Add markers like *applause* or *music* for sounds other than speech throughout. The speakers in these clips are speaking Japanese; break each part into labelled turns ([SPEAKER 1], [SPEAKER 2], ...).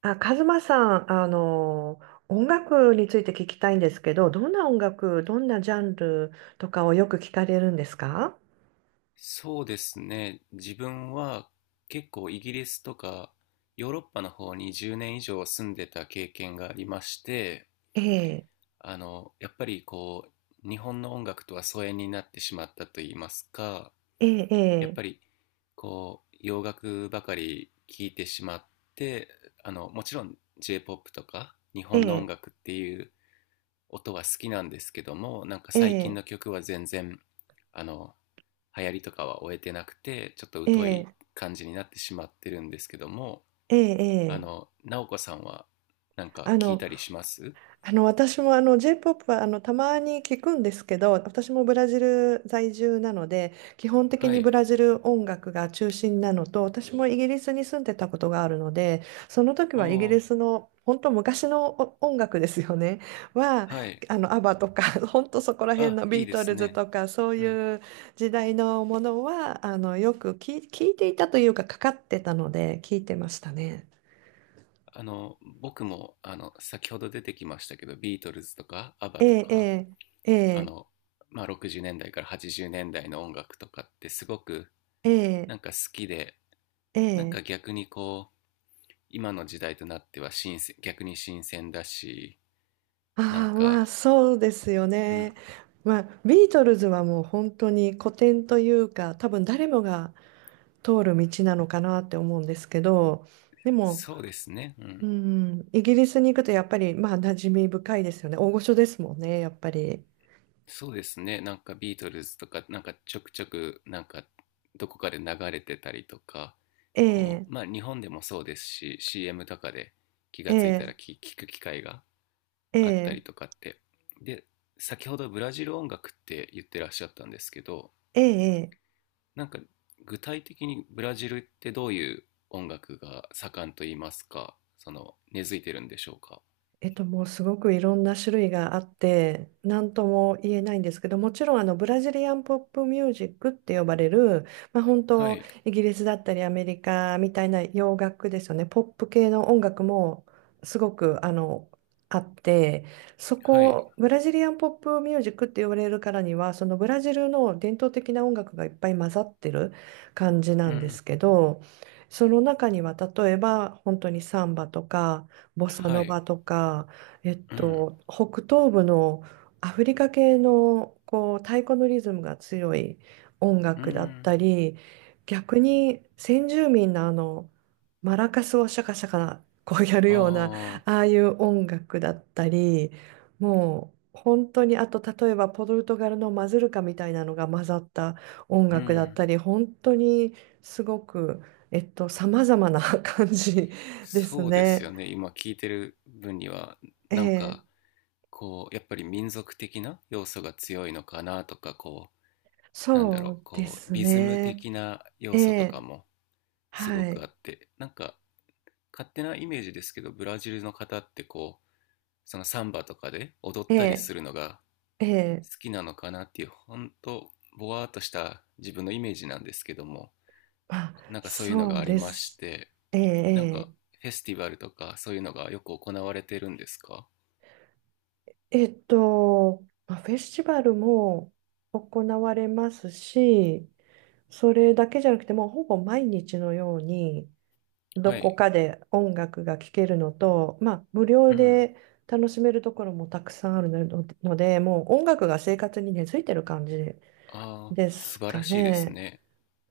[SPEAKER 1] あ、カズマさん、音楽について聞きたいんですけど、どんな音楽、どんなジャンルとかをよく聞かれるんですか？
[SPEAKER 2] そうですね。自分は結構イギリスとかヨーロッパの方に10年以上住んでた経験がありまして、
[SPEAKER 1] ええ、
[SPEAKER 2] やっぱりこう、日本の音楽とは疎遠になってしまったと言いますか、
[SPEAKER 1] え
[SPEAKER 2] やっ
[SPEAKER 1] え、
[SPEAKER 2] ぱりこう、洋楽ばかり聴いてしまって、もちろん J-POP とか日
[SPEAKER 1] え
[SPEAKER 2] 本の音
[SPEAKER 1] え、
[SPEAKER 2] 楽っていう音は好きなんですけども、なんか
[SPEAKER 1] え
[SPEAKER 2] 最近
[SPEAKER 1] え、
[SPEAKER 2] の曲は全然あの流行りとかは終えてなくて、ちょっと
[SPEAKER 1] え
[SPEAKER 2] 疎い
[SPEAKER 1] え、
[SPEAKER 2] 感じになってしまってるんですけども。
[SPEAKER 1] ええ、ええ、
[SPEAKER 2] 直子さんはなんか
[SPEAKER 1] あ
[SPEAKER 2] 聞い
[SPEAKER 1] の、
[SPEAKER 2] たりします
[SPEAKER 1] 私もJ-POP はたまに聞くんですけど、私もブラジル在住なので基本的
[SPEAKER 2] は
[SPEAKER 1] にブ
[SPEAKER 2] い。
[SPEAKER 1] ラジル音楽が中心なのと、私もイギリスに住んでたことがあるので、その時
[SPEAKER 2] お
[SPEAKER 1] はイギリ
[SPEAKER 2] ー。
[SPEAKER 1] スの本当昔のお音楽ですよね。は
[SPEAKER 2] はい。
[SPEAKER 1] アバとか *laughs* 本当そこら辺
[SPEAKER 2] あ、
[SPEAKER 1] のビ
[SPEAKER 2] い
[SPEAKER 1] ー
[SPEAKER 2] いで
[SPEAKER 1] ト
[SPEAKER 2] す
[SPEAKER 1] ルズ
[SPEAKER 2] ね。
[SPEAKER 1] とかそう
[SPEAKER 2] うん。
[SPEAKER 1] いう時代のものはよく聞いていたというかかかってたので聞いてましたね。
[SPEAKER 2] 僕も先ほど出てきましたけど、ビートルズとかア
[SPEAKER 1] え
[SPEAKER 2] バと
[SPEAKER 1] え
[SPEAKER 2] か、
[SPEAKER 1] ええ
[SPEAKER 2] あ
[SPEAKER 1] ええ
[SPEAKER 2] のまあ、60年代から80年代の音楽とかってすごくな
[SPEAKER 1] ええ
[SPEAKER 2] んか好きで、なん
[SPEAKER 1] ええ
[SPEAKER 2] か逆にこう、今の時代となっては新鮮、逆に新鮮だし、なん
[SPEAKER 1] ああ、まあ
[SPEAKER 2] か、
[SPEAKER 1] そうですよ
[SPEAKER 2] う
[SPEAKER 1] ね。
[SPEAKER 2] ん。
[SPEAKER 1] まあビートルズはもう本当に古典というか、多分誰もが通る道なのかなって思うんですけど、でも、
[SPEAKER 2] そうですね、う
[SPEAKER 1] う
[SPEAKER 2] ん。
[SPEAKER 1] ん、イギリスに行くとやっぱりまあ馴染み深いですよね、大御所ですもんね、やっぱり。
[SPEAKER 2] そうですね。なんかビートルズとかなんかちょくちょくなんかどこかで流れてたりとか、こ
[SPEAKER 1] ええ
[SPEAKER 2] う、まあ日本でもそうですし、 CM とかで気がついたら
[SPEAKER 1] ええ
[SPEAKER 2] 聞く機会があった
[SPEAKER 1] え
[SPEAKER 2] り
[SPEAKER 1] え
[SPEAKER 2] とかって、で、先ほどブラジル音楽って言ってらっしゃったんですけど、
[SPEAKER 1] ええええ
[SPEAKER 2] なんか具体的にブラジルってどういう音楽が盛んと言いますか、その根付いてるんでしょうか。
[SPEAKER 1] もうすごくいろんな種類があって、何とも言えないんですけど、もちろんブラジリアンポップミュージックって呼ばれる、まあ、本
[SPEAKER 2] は
[SPEAKER 1] 当、
[SPEAKER 2] い。
[SPEAKER 1] イギリスだったりアメリカみたいな洋楽ですよね、ポップ系の音楽もすごくあって、そ
[SPEAKER 2] はい。
[SPEAKER 1] こ、ブラジリアンポップミュージックって呼ばれるからには、そのブラジルの伝統的な音楽がいっぱい混ざってる感じな
[SPEAKER 2] う
[SPEAKER 1] んで
[SPEAKER 2] ん。
[SPEAKER 1] すけど、その中には例えば本当にサンバとか、ボサ
[SPEAKER 2] は
[SPEAKER 1] ノ
[SPEAKER 2] い。
[SPEAKER 1] バとか、
[SPEAKER 2] うん。
[SPEAKER 1] 北東部のアフリカ系のこう太鼓のリズムが強い音
[SPEAKER 2] う
[SPEAKER 1] 楽だった
[SPEAKER 2] ん。
[SPEAKER 1] り、逆に先住民のマラカスをシャカシャカこうやるような
[SPEAKER 2] ああ。
[SPEAKER 1] ああいう音楽だったり、もう本当にあと例えばポルトガルのマズルカみたいなのが混ざった音
[SPEAKER 2] う
[SPEAKER 1] 楽だっ
[SPEAKER 2] ん。
[SPEAKER 1] たり、本当にすごく。様々な *laughs* 感じです
[SPEAKER 2] そうですよ
[SPEAKER 1] ね。
[SPEAKER 2] ね。今聞いてる分には、
[SPEAKER 1] え
[SPEAKER 2] なん
[SPEAKER 1] え、
[SPEAKER 2] かこう、やっぱり民族的な要素が強いのかなとか、こう、なんだろ
[SPEAKER 1] そ
[SPEAKER 2] う、
[SPEAKER 1] うで
[SPEAKER 2] こう、
[SPEAKER 1] す
[SPEAKER 2] リズム
[SPEAKER 1] ね。
[SPEAKER 2] 的な
[SPEAKER 1] え
[SPEAKER 2] 要素とか
[SPEAKER 1] え、
[SPEAKER 2] もすご
[SPEAKER 1] は
[SPEAKER 2] く
[SPEAKER 1] い。
[SPEAKER 2] あって、なんか勝手なイメージですけど、ブラジルの方ってこう、そのサンバとかで踊っ
[SPEAKER 1] え
[SPEAKER 2] たり
[SPEAKER 1] え、
[SPEAKER 2] するのが
[SPEAKER 1] ええ、
[SPEAKER 2] 好きなのかなっていう、本当ぼわーっとした自分のイメージなんですけども、
[SPEAKER 1] あ、
[SPEAKER 2] なんかそういうの
[SPEAKER 1] そ
[SPEAKER 2] が
[SPEAKER 1] う
[SPEAKER 2] あり
[SPEAKER 1] で
[SPEAKER 2] まし
[SPEAKER 1] す。
[SPEAKER 2] て、
[SPEAKER 1] え
[SPEAKER 2] なんか
[SPEAKER 1] え
[SPEAKER 2] フェスティバルとかそういうのがよく行われてるんですか？
[SPEAKER 1] え、えまあ、フェスティバルも行われますし、それだけじゃなくて、もうほぼ毎日のように、ど
[SPEAKER 2] は
[SPEAKER 1] こ
[SPEAKER 2] い。
[SPEAKER 1] かで音楽が聴けるのと、まあ、無料
[SPEAKER 2] うん。
[SPEAKER 1] で楽しめるところもたくさんあるので、もう音楽が生活に根付いてる感じ
[SPEAKER 2] ああ、
[SPEAKER 1] で
[SPEAKER 2] 素
[SPEAKER 1] す
[SPEAKER 2] 晴ら
[SPEAKER 1] か
[SPEAKER 2] しいです
[SPEAKER 1] ね。
[SPEAKER 2] ね。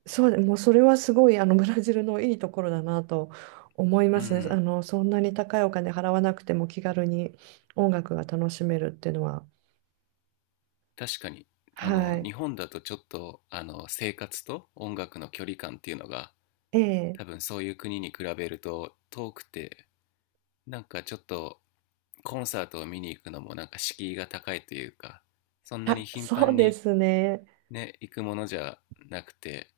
[SPEAKER 1] そうで、もうそれはすごいブラジルのいいところだなと思いま
[SPEAKER 2] う
[SPEAKER 1] すね。
[SPEAKER 2] ん。
[SPEAKER 1] そんなに高いお金払わなくても気軽に音楽が楽しめるっていうのは。
[SPEAKER 2] 確かに。
[SPEAKER 1] はい。
[SPEAKER 2] 日本だとちょっと生活と音楽の距離感っていうのが、
[SPEAKER 1] ええ、
[SPEAKER 2] 多分そういう国に比べると遠くて、なんかちょっとコンサートを見に行くのもなんか敷居が高いというか、そんなに
[SPEAKER 1] *laughs*
[SPEAKER 2] 頻
[SPEAKER 1] そ
[SPEAKER 2] 繁
[SPEAKER 1] うで
[SPEAKER 2] に
[SPEAKER 1] すね。
[SPEAKER 2] ね行くものじゃなくて、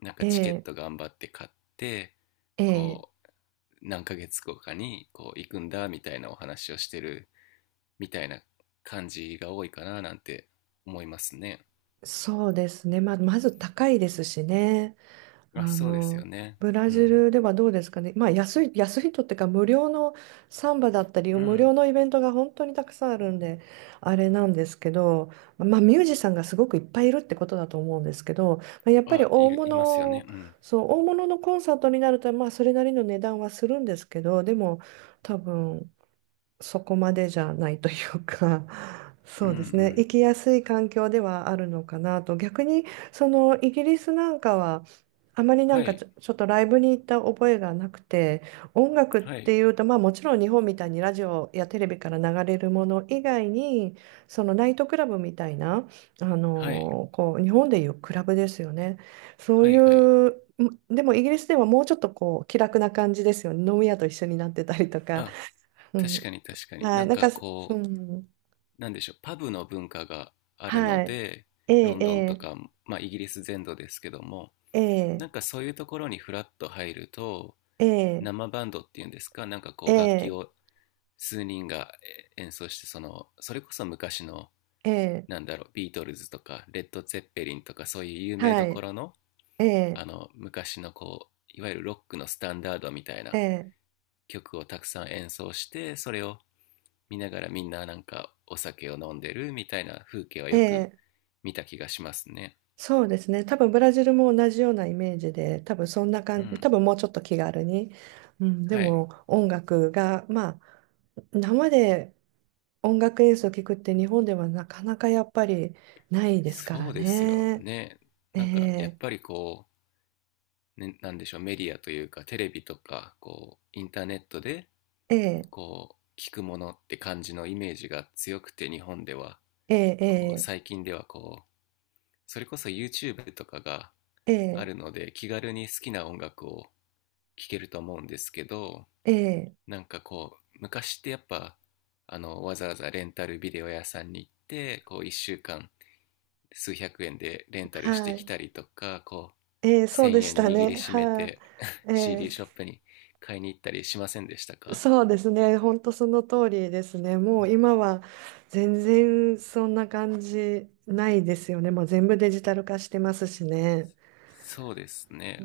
[SPEAKER 2] なん
[SPEAKER 1] え
[SPEAKER 2] かチケッ
[SPEAKER 1] え、
[SPEAKER 2] ト頑張って買って、
[SPEAKER 1] ええ、
[SPEAKER 2] こう、何ヶ月後かにこう行くんだみたいなお話をしてるみたいな感じが多いかななんて思いますね。
[SPEAKER 1] そうですね。まず高いですしね。あ
[SPEAKER 2] あ、そうですよ
[SPEAKER 1] の、
[SPEAKER 2] ね。
[SPEAKER 1] ブラ
[SPEAKER 2] う
[SPEAKER 1] ジ
[SPEAKER 2] ん。
[SPEAKER 1] ルではどうですかね。まあ、安い、安いとってか、無料のサンバだったり、
[SPEAKER 2] う
[SPEAKER 1] 無
[SPEAKER 2] ん。
[SPEAKER 1] 料のイベントが本当にたくさんあるんで、あれなんですけど、まあ、ミュージシャンがすごくいっぱいいるってことだと思うんですけど、まあ、やっぱり
[SPEAKER 2] あ、い
[SPEAKER 1] 大
[SPEAKER 2] るいますよね。
[SPEAKER 1] 物、
[SPEAKER 2] うん。
[SPEAKER 1] そう、大物のコンサートになると、まあ、それなりの値段はするんですけど、でも、多分、そこまでじゃないというか、*laughs*
[SPEAKER 2] う
[SPEAKER 1] そ
[SPEAKER 2] んう
[SPEAKER 1] うですね、生
[SPEAKER 2] ん。
[SPEAKER 1] きやすい環境ではあるのかなと、逆にそのイギリスなんかは、あまりなん
[SPEAKER 2] は
[SPEAKER 1] かち
[SPEAKER 2] い。
[SPEAKER 1] ょ、ちょっとライブに行った覚えがなくて、音楽っ
[SPEAKER 2] は
[SPEAKER 1] て
[SPEAKER 2] い。
[SPEAKER 1] いうと、まあもちろん日本みたいにラジオやテレビから流れるもの以外に、そのナイトクラブみたいな、
[SPEAKER 2] はい。
[SPEAKER 1] こう日本でいうクラブですよね。そう
[SPEAKER 2] はいはい。
[SPEAKER 1] いう、でもイギリスではもうちょっとこう気楽な感じですよね。飲み屋と一緒になってたりとか。
[SPEAKER 2] あ、
[SPEAKER 1] う
[SPEAKER 2] 確
[SPEAKER 1] ん、
[SPEAKER 2] かに確かに。
[SPEAKER 1] は
[SPEAKER 2] な
[SPEAKER 1] い、
[SPEAKER 2] ん
[SPEAKER 1] なん
[SPEAKER 2] か
[SPEAKER 1] か、う
[SPEAKER 2] こう、
[SPEAKER 1] ん、
[SPEAKER 2] なんでしょう、パブの文化があるの
[SPEAKER 1] はい。
[SPEAKER 2] で、
[SPEAKER 1] え
[SPEAKER 2] ロンドンと
[SPEAKER 1] え、
[SPEAKER 2] か、まあ、イギリス全土ですけども、
[SPEAKER 1] ええ、え
[SPEAKER 2] な
[SPEAKER 1] え、
[SPEAKER 2] んかそういうところにフラッと入ると、生バンドっていうんですか、なんか
[SPEAKER 1] え
[SPEAKER 2] こう楽器
[SPEAKER 1] え、
[SPEAKER 2] を数人が演奏して、そのそれこそ昔の、
[SPEAKER 1] ええ、
[SPEAKER 2] なんだろう、ビートルズとかレッド・ツェッペリンとかそういう有名
[SPEAKER 1] は
[SPEAKER 2] どこ
[SPEAKER 1] い、
[SPEAKER 2] ろの、
[SPEAKER 1] ええ、
[SPEAKER 2] 昔のこういわゆるロックのスタンダードみたい
[SPEAKER 1] え
[SPEAKER 2] な
[SPEAKER 1] え、
[SPEAKER 2] 曲をたくさん演奏して、それを見ながらみんななんかお酒を飲んでるみたいな風景は
[SPEAKER 1] え
[SPEAKER 2] よく
[SPEAKER 1] え、
[SPEAKER 2] 見た気がしますね。
[SPEAKER 1] そうですね。多分ブラジルも同じようなイメージで、多分そんな
[SPEAKER 2] う
[SPEAKER 1] 感じ、多
[SPEAKER 2] ん。
[SPEAKER 1] 分もうちょっと気軽に。うん、で
[SPEAKER 2] はい。
[SPEAKER 1] も音楽が、まあ、生で音楽演奏を聞くって日本ではなかなかやっぱりないですから
[SPEAKER 2] そうですよ
[SPEAKER 1] ね。
[SPEAKER 2] ね。
[SPEAKER 1] え
[SPEAKER 2] なんかやっ
[SPEAKER 1] え、
[SPEAKER 2] ぱりこう、ね、なんでしょう、メディアというかテレビとか、こう、インターネットで、
[SPEAKER 1] ええ、
[SPEAKER 2] こう、聞くものって感じのイメージが強くて日本では、
[SPEAKER 1] ええ、え
[SPEAKER 2] こう、
[SPEAKER 1] え、
[SPEAKER 2] 最近ではこう、それこそ YouTube とかが
[SPEAKER 1] え
[SPEAKER 2] あ
[SPEAKER 1] え、
[SPEAKER 2] るので気軽に好きな音楽を聴けると思うんですけど、
[SPEAKER 1] ええ
[SPEAKER 2] なんかこう、昔ってやっぱ、わざわざレンタルビデオ屋さんに行って、こう、1週間数百円でレンタルして
[SPEAKER 1] は
[SPEAKER 2] き
[SPEAKER 1] い。
[SPEAKER 2] たりとか、こう、
[SPEAKER 1] そう
[SPEAKER 2] 1,000
[SPEAKER 1] でし
[SPEAKER 2] 円
[SPEAKER 1] た
[SPEAKER 2] 握り
[SPEAKER 1] ね。
[SPEAKER 2] しめ
[SPEAKER 1] は
[SPEAKER 2] て *laughs*
[SPEAKER 1] い、
[SPEAKER 2] CD ショップに買いに行ったりしませんでしたか？
[SPEAKER 1] そうですね。本当その通りですね。も
[SPEAKER 2] うん。
[SPEAKER 1] う今は全然そんな感じないですよね。もう全部デジタル化してますしね。
[SPEAKER 2] そうですね。
[SPEAKER 1] う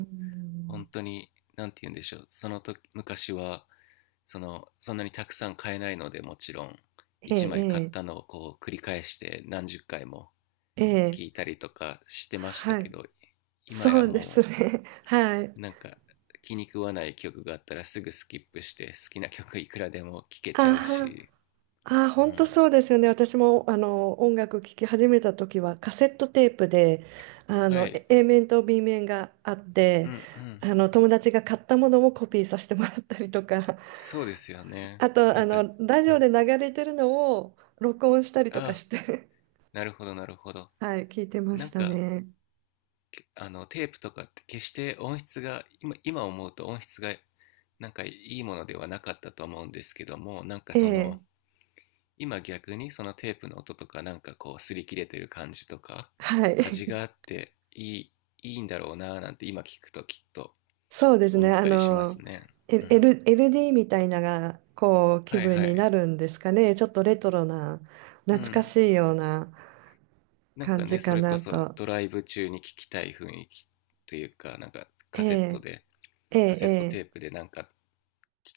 [SPEAKER 2] 本
[SPEAKER 1] ん、
[SPEAKER 2] 当に。何て言うんでしょう、その時昔は、そのそんなにたくさん買えないのでもちろん1枚買っ
[SPEAKER 1] ええ
[SPEAKER 2] たのをこう繰り返して何十回も
[SPEAKER 1] ええ
[SPEAKER 2] 聞い
[SPEAKER 1] ええ
[SPEAKER 2] たりとかしてました
[SPEAKER 1] は
[SPEAKER 2] け
[SPEAKER 1] い。
[SPEAKER 2] ど、今
[SPEAKER 1] そ
[SPEAKER 2] や
[SPEAKER 1] うです
[SPEAKER 2] も
[SPEAKER 1] ね。*laughs* はい。
[SPEAKER 2] うなんか気に食わない曲があったらすぐスキップして好きな曲いくらでも聴けち
[SPEAKER 1] あ
[SPEAKER 2] ゃう
[SPEAKER 1] は。
[SPEAKER 2] し。
[SPEAKER 1] ああ、
[SPEAKER 2] う
[SPEAKER 1] 本当
[SPEAKER 2] ん。
[SPEAKER 1] そうですよね。私も音楽聴き始めた時はカセットテープであ
[SPEAKER 2] は
[SPEAKER 1] のえ
[SPEAKER 2] い。
[SPEAKER 1] A面と B面があっ
[SPEAKER 2] う
[SPEAKER 1] て、
[SPEAKER 2] んうん。
[SPEAKER 1] 友達が買ったものをコピーさせてもらったりとか、
[SPEAKER 2] そうですよね。
[SPEAKER 1] あと
[SPEAKER 2] なんか、
[SPEAKER 1] ラジ
[SPEAKER 2] う
[SPEAKER 1] オ
[SPEAKER 2] ん。
[SPEAKER 1] で流れてるのを録音したり
[SPEAKER 2] あ
[SPEAKER 1] とかし
[SPEAKER 2] あ、
[SPEAKER 1] て *laughs*
[SPEAKER 2] なるほど、なるほど。
[SPEAKER 1] はい、聞いてま
[SPEAKER 2] な
[SPEAKER 1] し
[SPEAKER 2] ん
[SPEAKER 1] た
[SPEAKER 2] か、
[SPEAKER 1] ね。
[SPEAKER 2] けあの、テープとかって決して音質が、今思うと音質が、なんかいいものではなかったと思うんですけども、なんか
[SPEAKER 1] え
[SPEAKER 2] そ
[SPEAKER 1] え、
[SPEAKER 2] の、今逆にそのテープの音とか、なんかこう、擦り切れてる感じとか、
[SPEAKER 1] は
[SPEAKER 2] 味
[SPEAKER 1] い。
[SPEAKER 2] があっていい、いいんだろうなぁなんて今聞くときっと
[SPEAKER 1] そうですね。
[SPEAKER 2] 思ったりしますね。うん。
[SPEAKER 1] LD みたいなが、こう、気
[SPEAKER 2] はい
[SPEAKER 1] 分
[SPEAKER 2] は
[SPEAKER 1] にな
[SPEAKER 2] い。
[SPEAKER 1] るんですかね。ちょっとレトロな、
[SPEAKER 2] う
[SPEAKER 1] 懐か
[SPEAKER 2] ん。
[SPEAKER 1] しいような
[SPEAKER 2] なん
[SPEAKER 1] 感
[SPEAKER 2] かね、
[SPEAKER 1] じ
[SPEAKER 2] そ
[SPEAKER 1] か
[SPEAKER 2] れこ
[SPEAKER 1] な
[SPEAKER 2] そ
[SPEAKER 1] と。
[SPEAKER 2] ドライブ中に聞きたい雰囲気というか、なんか
[SPEAKER 1] え
[SPEAKER 2] カセット
[SPEAKER 1] え、
[SPEAKER 2] で、
[SPEAKER 1] ええ、
[SPEAKER 2] カ
[SPEAKER 1] え
[SPEAKER 2] セット
[SPEAKER 1] え。
[SPEAKER 2] テープでなんか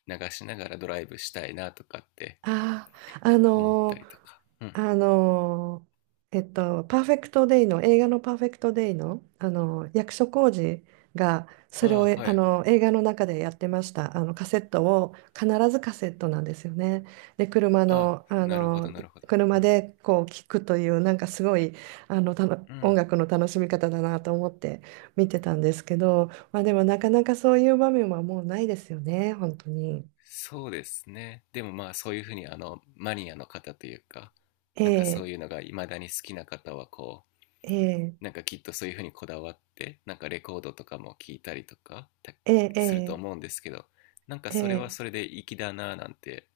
[SPEAKER 2] 流しながらドライブしたいなとかって
[SPEAKER 1] ああ、
[SPEAKER 2] 思ったりとか。うん。
[SPEAKER 1] あのパーフェクトデイの、映画のパーフェクトデイの、役所広司が、それを、
[SPEAKER 2] ああ、
[SPEAKER 1] え
[SPEAKER 2] はい
[SPEAKER 1] あ
[SPEAKER 2] はい。
[SPEAKER 1] のー映画の中でやってました。カセットを、必ずカセットなんですよね。で、車
[SPEAKER 2] ああ、
[SPEAKER 1] の、
[SPEAKER 2] なるほど、なるほど。う
[SPEAKER 1] 車
[SPEAKER 2] ん。
[SPEAKER 1] でこう聞くという、なんかすごい、たの
[SPEAKER 2] う
[SPEAKER 1] 音
[SPEAKER 2] ん。
[SPEAKER 1] 楽の楽しみ方だなと思って見てたんですけど、まあでもなかなかそういう場面はもうないですよね、本当に。
[SPEAKER 2] そうですね。でもまあそういうふうに、マニアの方というか、なんかそ
[SPEAKER 1] ええ
[SPEAKER 2] ういうのが未だに好きな方はこう、
[SPEAKER 1] ええ
[SPEAKER 2] なんかきっとそういうふうにこだわってなんかレコードとかも聞いたりとか
[SPEAKER 1] え
[SPEAKER 2] すると
[SPEAKER 1] ええ
[SPEAKER 2] 思うんですけど、なんか
[SPEAKER 1] え
[SPEAKER 2] それは
[SPEAKER 1] え
[SPEAKER 2] そ
[SPEAKER 1] え
[SPEAKER 2] れで粋だなぁなんて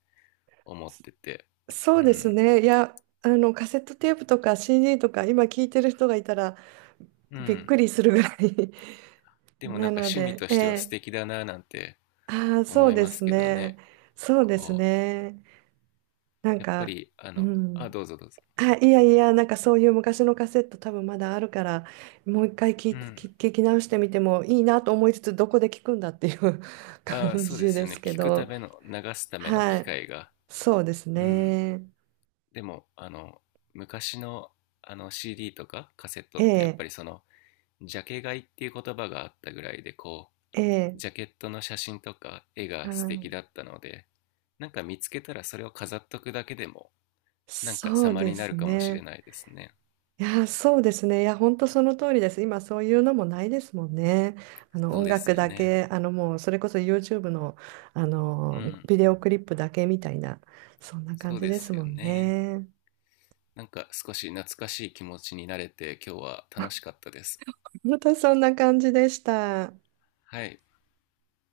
[SPEAKER 2] 思ってて。
[SPEAKER 1] そう
[SPEAKER 2] う
[SPEAKER 1] です
[SPEAKER 2] ん
[SPEAKER 1] ね。いや、カセットテープとか CD とか、今聞いてる人がいたら
[SPEAKER 2] う
[SPEAKER 1] びっ
[SPEAKER 2] ん。
[SPEAKER 1] くりするぐらい *laughs*
[SPEAKER 2] でもなん
[SPEAKER 1] な
[SPEAKER 2] か
[SPEAKER 1] の
[SPEAKER 2] 趣味
[SPEAKER 1] で、
[SPEAKER 2] と
[SPEAKER 1] え
[SPEAKER 2] しては素
[SPEAKER 1] え
[SPEAKER 2] 敵だなぁなんて
[SPEAKER 1] ああ、そ
[SPEAKER 2] 思
[SPEAKER 1] う
[SPEAKER 2] い
[SPEAKER 1] で
[SPEAKER 2] ます
[SPEAKER 1] す
[SPEAKER 2] けど
[SPEAKER 1] ね。
[SPEAKER 2] ね。
[SPEAKER 1] そうです
[SPEAKER 2] こ
[SPEAKER 1] ね。
[SPEAKER 2] う
[SPEAKER 1] なん
[SPEAKER 2] やっぱ
[SPEAKER 1] か、
[SPEAKER 2] り
[SPEAKER 1] う
[SPEAKER 2] あ、
[SPEAKER 1] ん。
[SPEAKER 2] どうぞどうぞ。
[SPEAKER 1] あ、いやいや、なんかそういう昔のカセット多分まだあるから、もう一回聞
[SPEAKER 2] う
[SPEAKER 1] いて、
[SPEAKER 2] ん。
[SPEAKER 1] 聞き直してみてもいいなと思いつつ、どこで聞くんだっていう *laughs*
[SPEAKER 2] ああ、
[SPEAKER 1] 感
[SPEAKER 2] そうで
[SPEAKER 1] じ
[SPEAKER 2] す
[SPEAKER 1] で
[SPEAKER 2] よ
[SPEAKER 1] す
[SPEAKER 2] ね、
[SPEAKER 1] け
[SPEAKER 2] 聞くた
[SPEAKER 1] ど、
[SPEAKER 2] めの流すための
[SPEAKER 1] は
[SPEAKER 2] 機
[SPEAKER 1] い。
[SPEAKER 2] 会が。
[SPEAKER 1] そうです
[SPEAKER 2] うん。
[SPEAKER 1] ね。
[SPEAKER 2] でも、昔のCD とかカセット
[SPEAKER 1] え
[SPEAKER 2] ってやっぱ
[SPEAKER 1] え
[SPEAKER 2] りその、ジャケ買いっていう言葉があったぐらいで、こ
[SPEAKER 1] え
[SPEAKER 2] う
[SPEAKER 1] え
[SPEAKER 2] ジャケットの写真とか絵
[SPEAKER 1] あ
[SPEAKER 2] が素敵
[SPEAKER 1] ー
[SPEAKER 2] だったので、なんか見つけたらそれを飾っとくだけでもなんか
[SPEAKER 1] そう
[SPEAKER 2] 様
[SPEAKER 1] で
[SPEAKER 2] にな
[SPEAKER 1] す
[SPEAKER 2] るかもしれ
[SPEAKER 1] ね。
[SPEAKER 2] ないですね。
[SPEAKER 1] いや、そうですね。いや、本当その通りです。今、そういうのもないですもんね。あの
[SPEAKER 2] そう
[SPEAKER 1] 音
[SPEAKER 2] です
[SPEAKER 1] 楽
[SPEAKER 2] よ
[SPEAKER 1] だ
[SPEAKER 2] ね。
[SPEAKER 1] け、もう、それこそ YouTube の、あ
[SPEAKER 2] う
[SPEAKER 1] の
[SPEAKER 2] ん。
[SPEAKER 1] ビデオクリップだけみたいな、そんな感
[SPEAKER 2] そう
[SPEAKER 1] じ
[SPEAKER 2] で
[SPEAKER 1] です
[SPEAKER 2] す
[SPEAKER 1] も
[SPEAKER 2] よ
[SPEAKER 1] ん
[SPEAKER 2] ね。
[SPEAKER 1] ね。
[SPEAKER 2] なんか少し懐かしい気持ちになれて今日は楽しかったです。
[SPEAKER 1] 本当そんな感じでした。
[SPEAKER 2] はい。